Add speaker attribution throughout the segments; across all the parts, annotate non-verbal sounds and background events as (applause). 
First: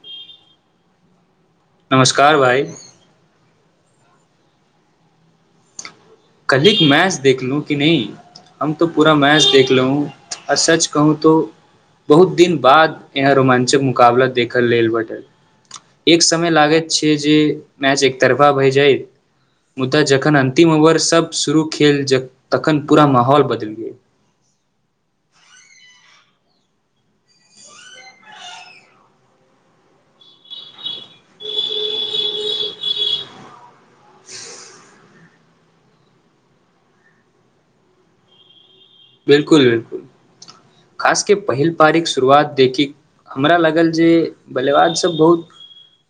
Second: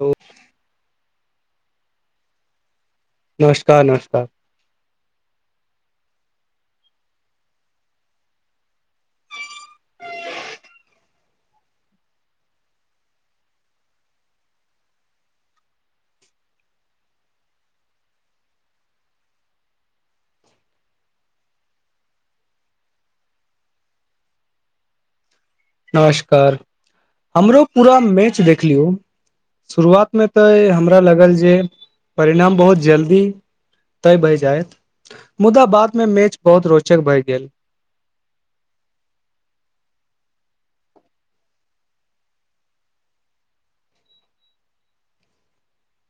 Speaker 1: ओ
Speaker 2: नमस्कार भाई
Speaker 1: नमस्कार नमस्कार
Speaker 2: काल्हि मैच देखलहु कि नहि हम तऽ पूरा मैच देखलहु आ सच कहू तऽ बहुत दिन बाद एहन रोमांचक मुकाबला देखए लेल भेटल एक समय लागैत छियै जे मैच एकतरफा भए जाएत मुदा जखन अन्तिम ओवर तब शुरू खेल जक तखन पूरा माहौल बदलि गेल
Speaker 1: नमस्कार हमरो पूरा मैच देखलिय शुरुआतमे तऽ हमरा लागल जे परिणाम बहुत जल्दी तय भए जाएत मुदा बादमे मैच बहुत रोचक भए गेल
Speaker 2: बिलकुल खासकेँ पहिल पारिक शुरुआत देखि कऽ हमरा लागल जे बल्लेबाज सभ बहुत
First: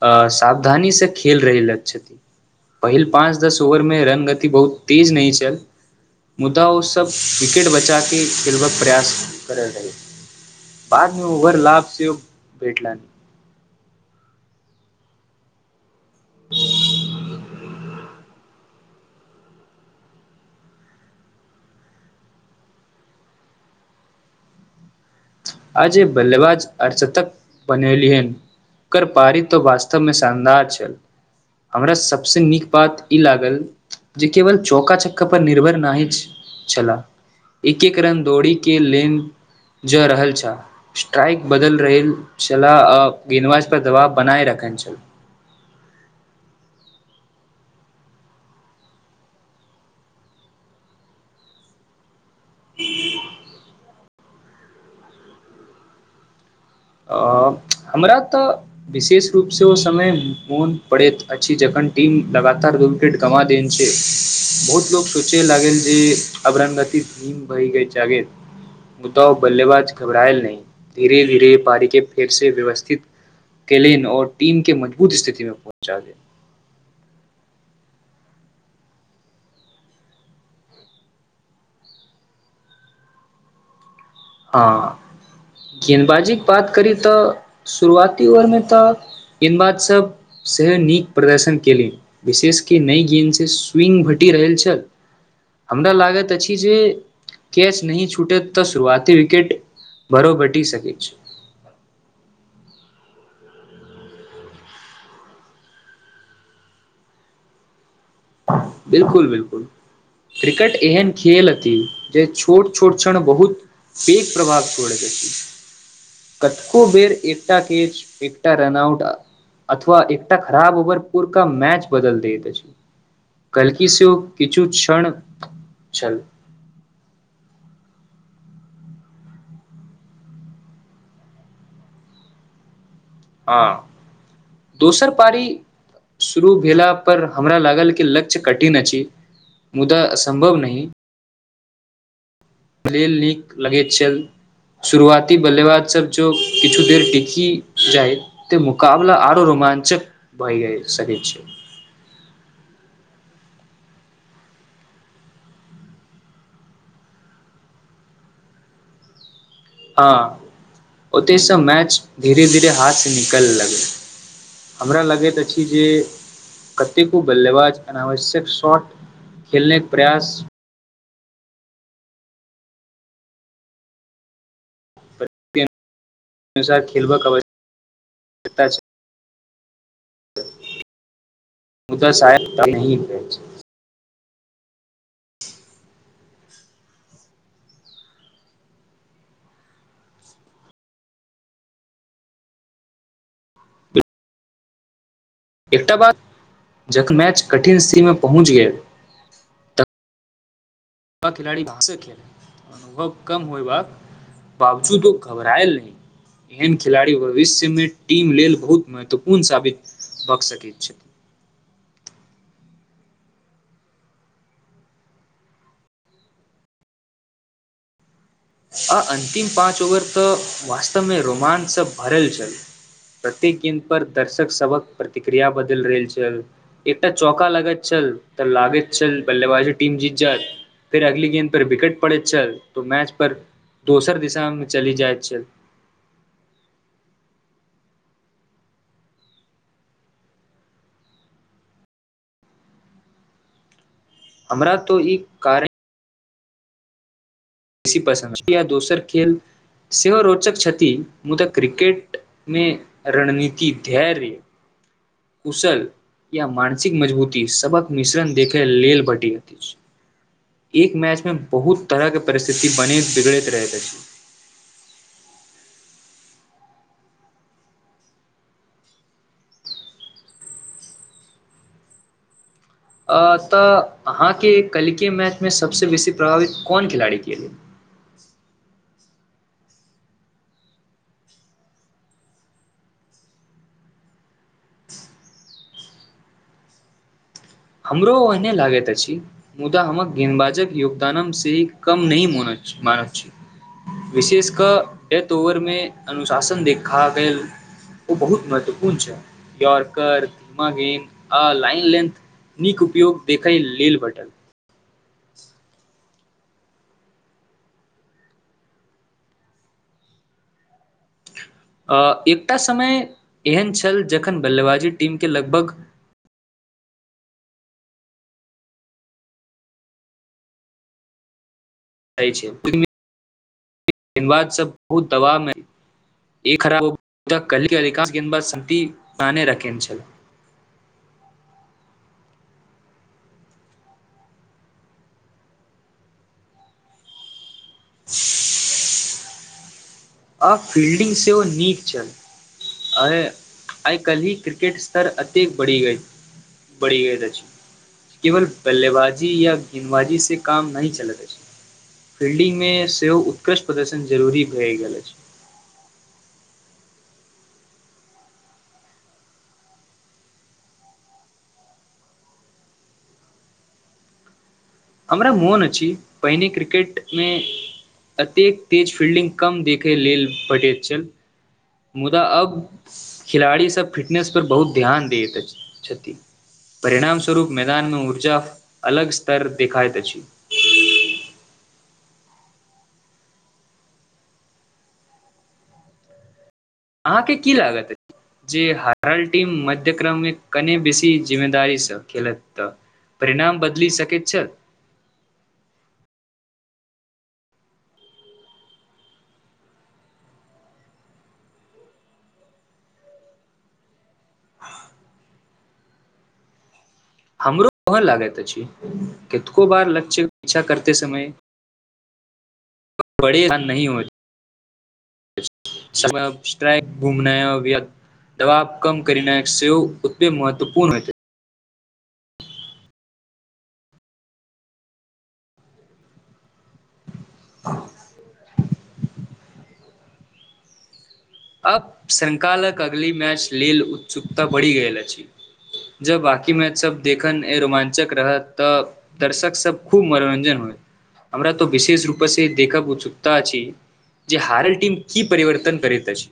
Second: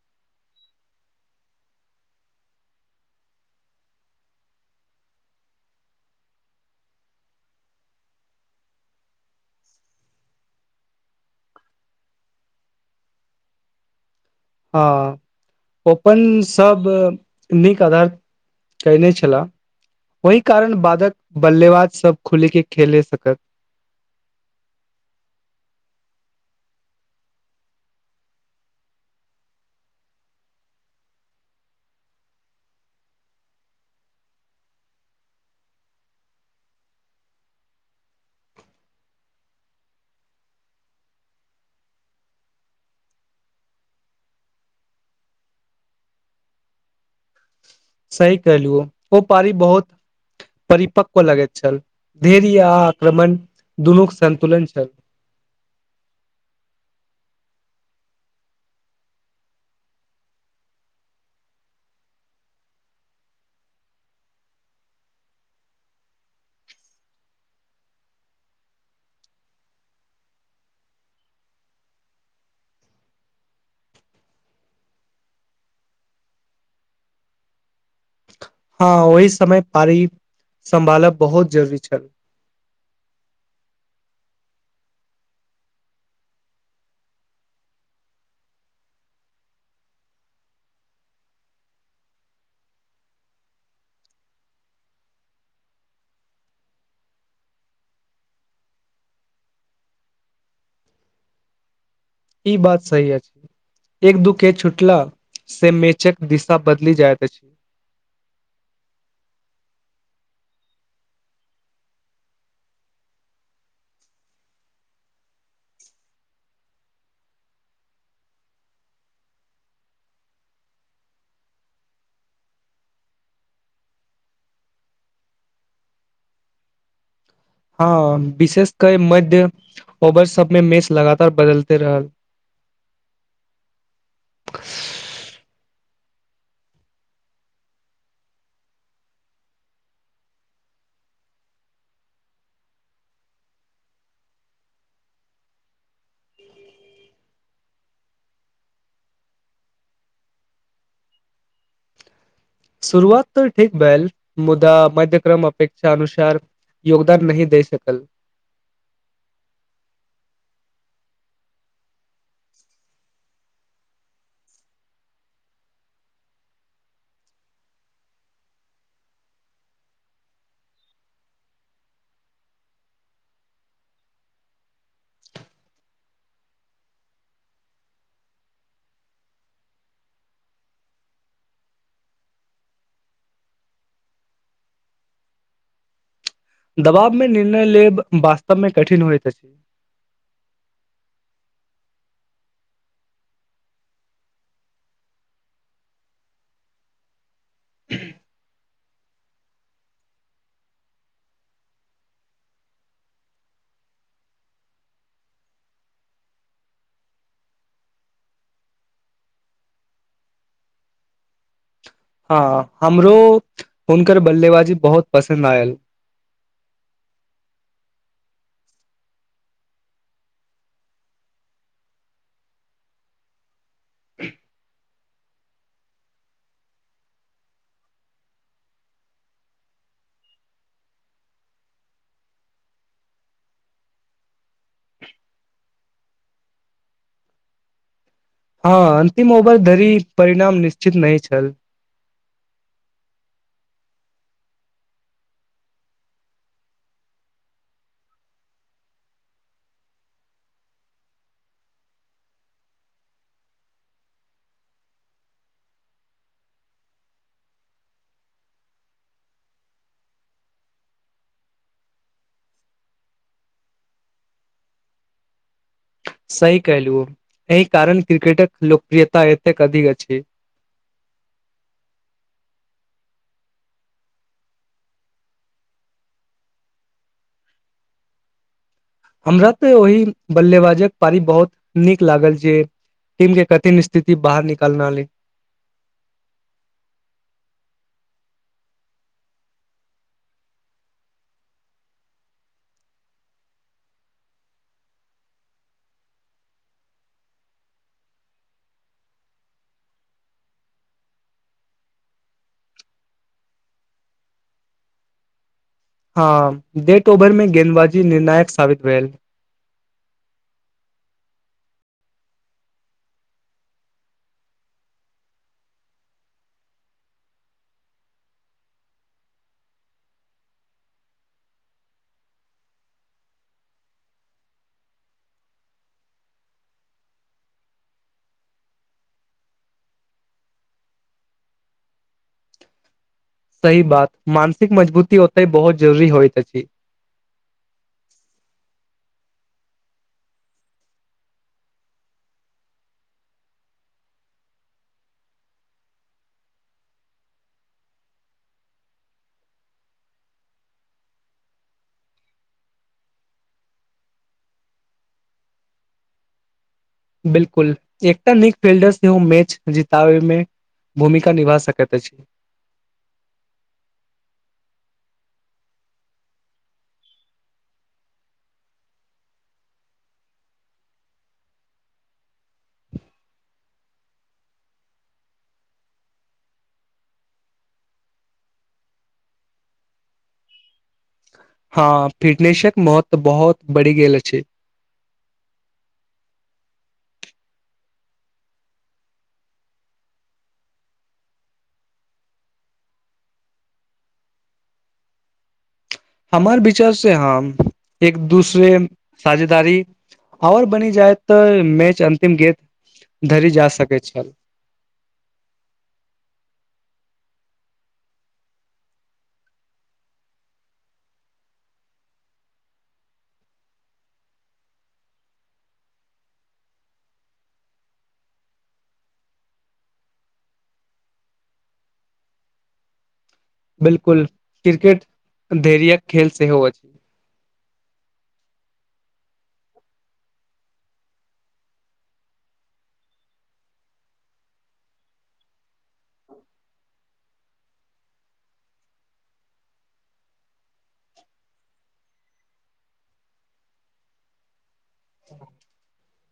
Speaker 2: असावधानी सँ खेल रहल छथि पहिल पाँच दस ओवरमे रनगति बहुत तेज नहि छल मुदा ओ सभ विकेट ब- चाकेँ खेलबाक प्रयास करैत रहल बादमे ओवर लाभ से भेटलन्हि।
Speaker 1: हँ ओपन सभ नीक आधार कयने छलाह ओहि कारण बादक बल्लेबाजसभ खुलि कऽ खेल सकल
Speaker 2: आय जे बल्लेबाज अर्धशतक बनेलिहन ओकर पारी तऽ वास्तवमे शानदार छल हमरा सभसँ नीक बात ई लागल जे केवल चौका चक्का पर निर्भर नहि छलाह एक एक रन दौड़ीकेँ लेन जा रहल छल स्ट्राइक बदल रहल छलाह आ गेंदबाज पर दबाब बनाय रखने छल।
Speaker 1: सही कहलिय ओ पारी बहुत परिपक्कव लगैत छल। धैर्य आक्रमण दुनूक सन्तुलन छल।
Speaker 2: आ हमरा तऽ विशेष रूपसँ ओ समय मोन पड़ैत अछि जखन टीम लगातार दू विकेट गवां देन छैल बहुत लोक सोचय लागल जे अब रनगति बढ़ि तऽ गेल मुदा बल्लेबाज घबरायल नहि धीरे-धीरे पारीकेँ फेरसँ व्यवस्थित केलैन आओर टीमकेँ मजबूत स्थितिमे पहुँचा देलनि
Speaker 1: हँ ओहि समय पारी सम्भालब बहुत जरूरी छल
Speaker 2: हँ गेदबाजीक बात करी तऽ शुरुआती ओवरमे तऽ गेदबाज सभ सेहो नीक प्रदर्शन केलक विशेष कि नहि गेन्दसँ स्विंग भेटि रहल छल हमरा लागैत अछि जे कैच नहि छूटैत तऽ शुरुआत विकेट भर घटि सकैत छल (unintelligible)
Speaker 1: ई बात सही अछि एक दू कैच छुटलासँ मैचक दिशा बदलि जाइत अछि
Speaker 2: बिलकुल बिलकुल क्रिकेट एहन खेेल अछि जे छोट छोट क्षण बहुत पैघ प्रभाव छोड़ैत अछि कतेको बेर एकटा कैच एकटा रनआउट अथवा एकटा खराब ओवर पूरका मैच बदलि दैत अछि। काल्हिकी सेहो किछु क्षण छल
Speaker 1: हँ विशेष कए मध्य ओवर सभमे मैच लगातार बदलिते रहल
Speaker 2: हँ दोसर पारी शुरू भेला पर हमरा लागल कि लक्ष्य कठिन अछि मुदा असम्भव नहि खेल नीक लगैत छल शुरुआती बल्लेबाज सभ जँ किछु देर टिकी जाइत तऽ मुकबला आरो रोमान्चक भए जाएत सकैत छल।
Speaker 1: शुरुआत तऽ ठीक भेल मुदा मध्यक्रम अपेक्षा अनुसार योगदान नहि दय सकल
Speaker 2: हँ ओतहिसँ मैच धीरे-धीरे हाथसँ निकलय लागल हमरा लगैत अछि जे कतेको बल्लेबाज अनावश्यक शॉट खेलनेक प्रयास के अनुसार खेलबाक आवश्यकता छल। मुदा शायक तहं पेच (unintelligible)
Speaker 1: दबाबमे निर्णय लेब वास्तवमे कठिन होइत अछि
Speaker 2: एकटा बाद जखन मैच कठिन स्थितिमे पहुँच गेल तऽ या खिलाड़ी भाँसँ खेलै अनुभव कम होयबाक बावजूदो घबराएल नहि एहन खिलाड़ी भविष्यमे टीम लेल बहुत महत्वपूर्ण साबित भ सकैत छथि
Speaker 1: हँ हमरो हुनकर बल्लेबाजी बहुत पसन्द आयल
Speaker 2: आ अन्तिम पाँच ओवर तऽ वास्तवमे रोमांचसँ भरल छल प्रत्येक गेन्द पर दर्शक सबक प्रतिक्रिया बदल रहल छल एकटा चौका लागैत छल तऽ लागैत छल बल्लेबाजे टीम जीत जाय फेर अगली गेन्द पर विकेट पड़ैत छल तो मैच पर दोसर दिशामे चली जाय चल
Speaker 1: हँ अंतिम ओवर धरि परिणाम निश्चित नहि छल
Speaker 2: हमरा तो ई कारण बेसी पसन्दिया दोसर खेल सेहो रोचक छथि मुदा क्रिकेट मे रणनीति धैर्य कुशल या मानसिक मजबूती सबक मिश्रण देखे ल भटी एक मैच मे बहुत तरह के परिस्थिति बने बिगड़ैत रह छी
Speaker 1: सही कहलहु एहि कारण क्रिकेटक लोकप्रियता एतेक अधिक अछि
Speaker 2: अ तऽ अहाँके कलके मैचमे सबसे बेसी प्रभावित कोन खेलाड़ी क
Speaker 1: हमरा तऽ ओहि बल्लेबाजक पारी बहुत नीक लागल जे टीम के कठिन स्थिति बाहर निकालनाले
Speaker 2: हमरो ओहने लागैत अछि मुदा हमक गेदबाजक योगदान से ही कम नहि मानैत छी विशेष कऽ डेथ ओवर मे अनुशासन देखा गेल ओ बहुत महत्वपूर्ण छै यर्कर धीमा गे आ लाइन लेंथ नीक उपयोग देखय लेल बटल
Speaker 1: हँ डेट ओभर में गेदबाजी निर्णायक साबित भेल
Speaker 2: अ एकटा समय एहन छल जखन बल्लेबाजी टीमके लगभग गेदबाजसभ बहुत दबावमे एकराब अधिकांश गेंदबाज शान्ति बाने रखने छल
Speaker 1: सही बात मानसिक मजबूती ओतय बहुत जरूरी होइत अछि
Speaker 2: (inaudible) आब फील्डिंग से ओ नीक चल आ आइ काल्हि ही क्रिकेट स्तर अतेक बढ़ि बढ़ि गइत अछि केवल बल्लेबाजी या गेन्दबाजी से काम नहि चलैत अछि फील्डिंग मे सेहो उत्कृष्ट प्रदर्शन जरूरी भए गेल अछि
Speaker 1: बिलकुल एकटा नीक फिल्डर सेहो ओ मैच जीताबैमे भूमिका निभा सकत अछि
Speaker 2: हमरा मोन अछि पहिने क्रिकेट मे एतेक तेज फील्डिंग कम देखै लेल भेटैत छल मुदा अब खेलाड़ीसभ फिटनेस पर बहुत ध्यान दैत छथि परिणाम स्वरूप मैदानमे ऊर्जा अलग स्तर देखायत अछि
Speaker 1: हँ फिटनेसक महत्व बहुत बढ़ि गेल छै
Speaker 2: अहाँके की लागत अछि जे हरल्ड टीम मध्यक्यक्रममे कने बेसी जिम्मेदारीसँ खेलत त परिणाम बदलि सकैत छथि
Speaker 1: हमर विचार से हम एक दूसरे साझेदारी आओर बनि जाय तऽ मैच अंतिम गेत धरि जा सकैत छल
Speaker 2: हमरो कहन लागैत अछि कितको बार लक्ष्य इच्छा करते समय बे हो स््राइक घुमना दबाब कम करना सेव उतपे महत्वपूर्ण हो छै
Speaker 1: बिलकुल क्रिकेट धैरय खेल सेहो अछि छै
Speaker 2: आ अब संकालक अगले मैच लेल उत्सुकता बढ़ि गेल अछि जब बकी मैच सब देखन रोमाञ्चक रहत तऽ दर्शक सब खूब मनोरंजन होए हमरा तो विशेष रूपे से देखक उत्सुकता अछि जे हारल टीम की परिवर्तन करैत अछि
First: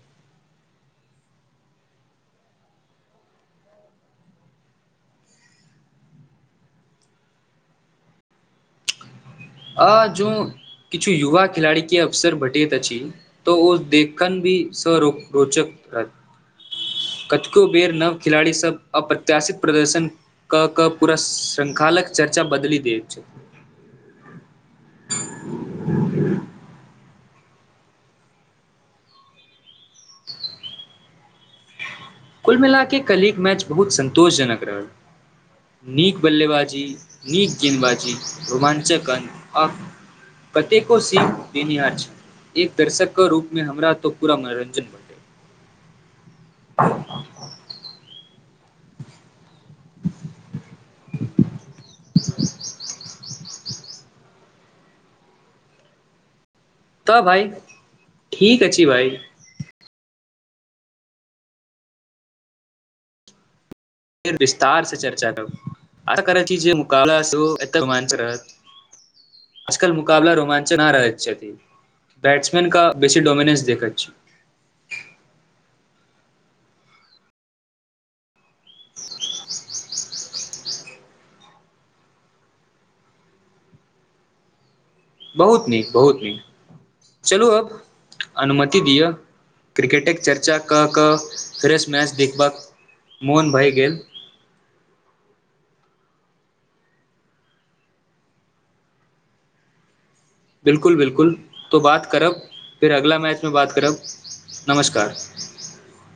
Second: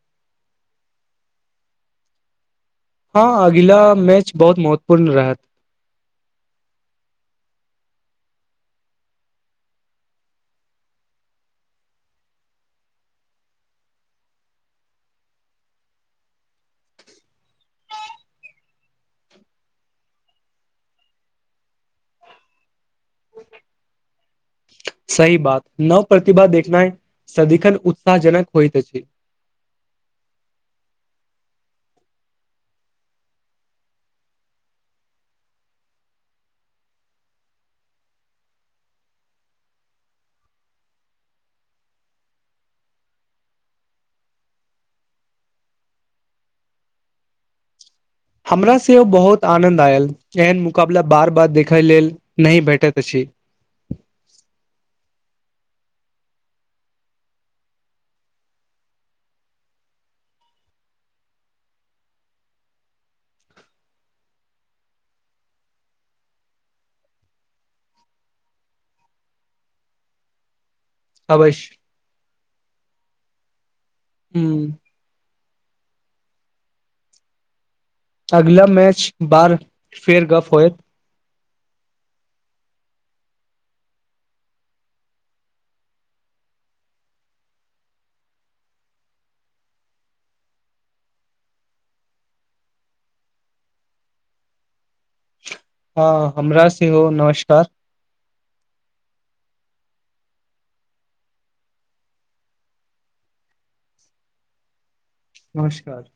Speaker 1: हँ अगिला मैच बहुत महत्वपूर्ण रहत
Speaker 2: आ जो किछु युवा खेलाड़ी के अवसर भेटैत अछि तऽ ओ देखन भी सो रोचक रहत कतेको बेर नव खेलाड़ी सब अप्रत्याशित प्रदर्शन क कऽ पूरा श्रृंखालक चर्चा बदलि दैत छथि
Speaker 1: सही बात नव प्रतिभा देखना है सदिखन उत्साह जननक होइत छै
Speaker 2: कुल मिलाके कलग मैच बहुत सन्तोषजनक रहल नीक बल्लेबाजी नीक गेदबाजी रोमा्चक अन्न आ कतेको सीन देनिहार छै एक दर्शकके रूपमे हमरा तऽ पूरा मनोरञ्जन भेटै (inaudible)
Speaker 1: हमरा सेहो बहुत आनंन्द आयल एहन मुकाबला बार बार देखै लेल नहि भेटत क छी
Speaker 2: तऽ भइ ठीक अछि भइ फेर विस्तार से चर्चा करू आ करै ची जे मुाबला एत रोमाच रहत आजकल मुकाबला रोमाच
Speaker 1: अवश्य
Speaker 2: (inaudible) क बेसीडोमिनंस देखत
Speaker 1: हू अगला मैच बार फेर गप होयत
Speaker 2: बहुत नीक बहुत नीक चलू आब अनुमति दिअ क्रिकेटके चर्चा कऽ कऽ फ्रेश मैच देखबाक मोन भए गेल
Speaker 1: हँ हमरा सेहो नमस्कार
Speaker 2: बिलकुल बिलकुल त बात करब फेर अगला मैच मे बात करब नमस्कार
Speaker 1: नमस्कार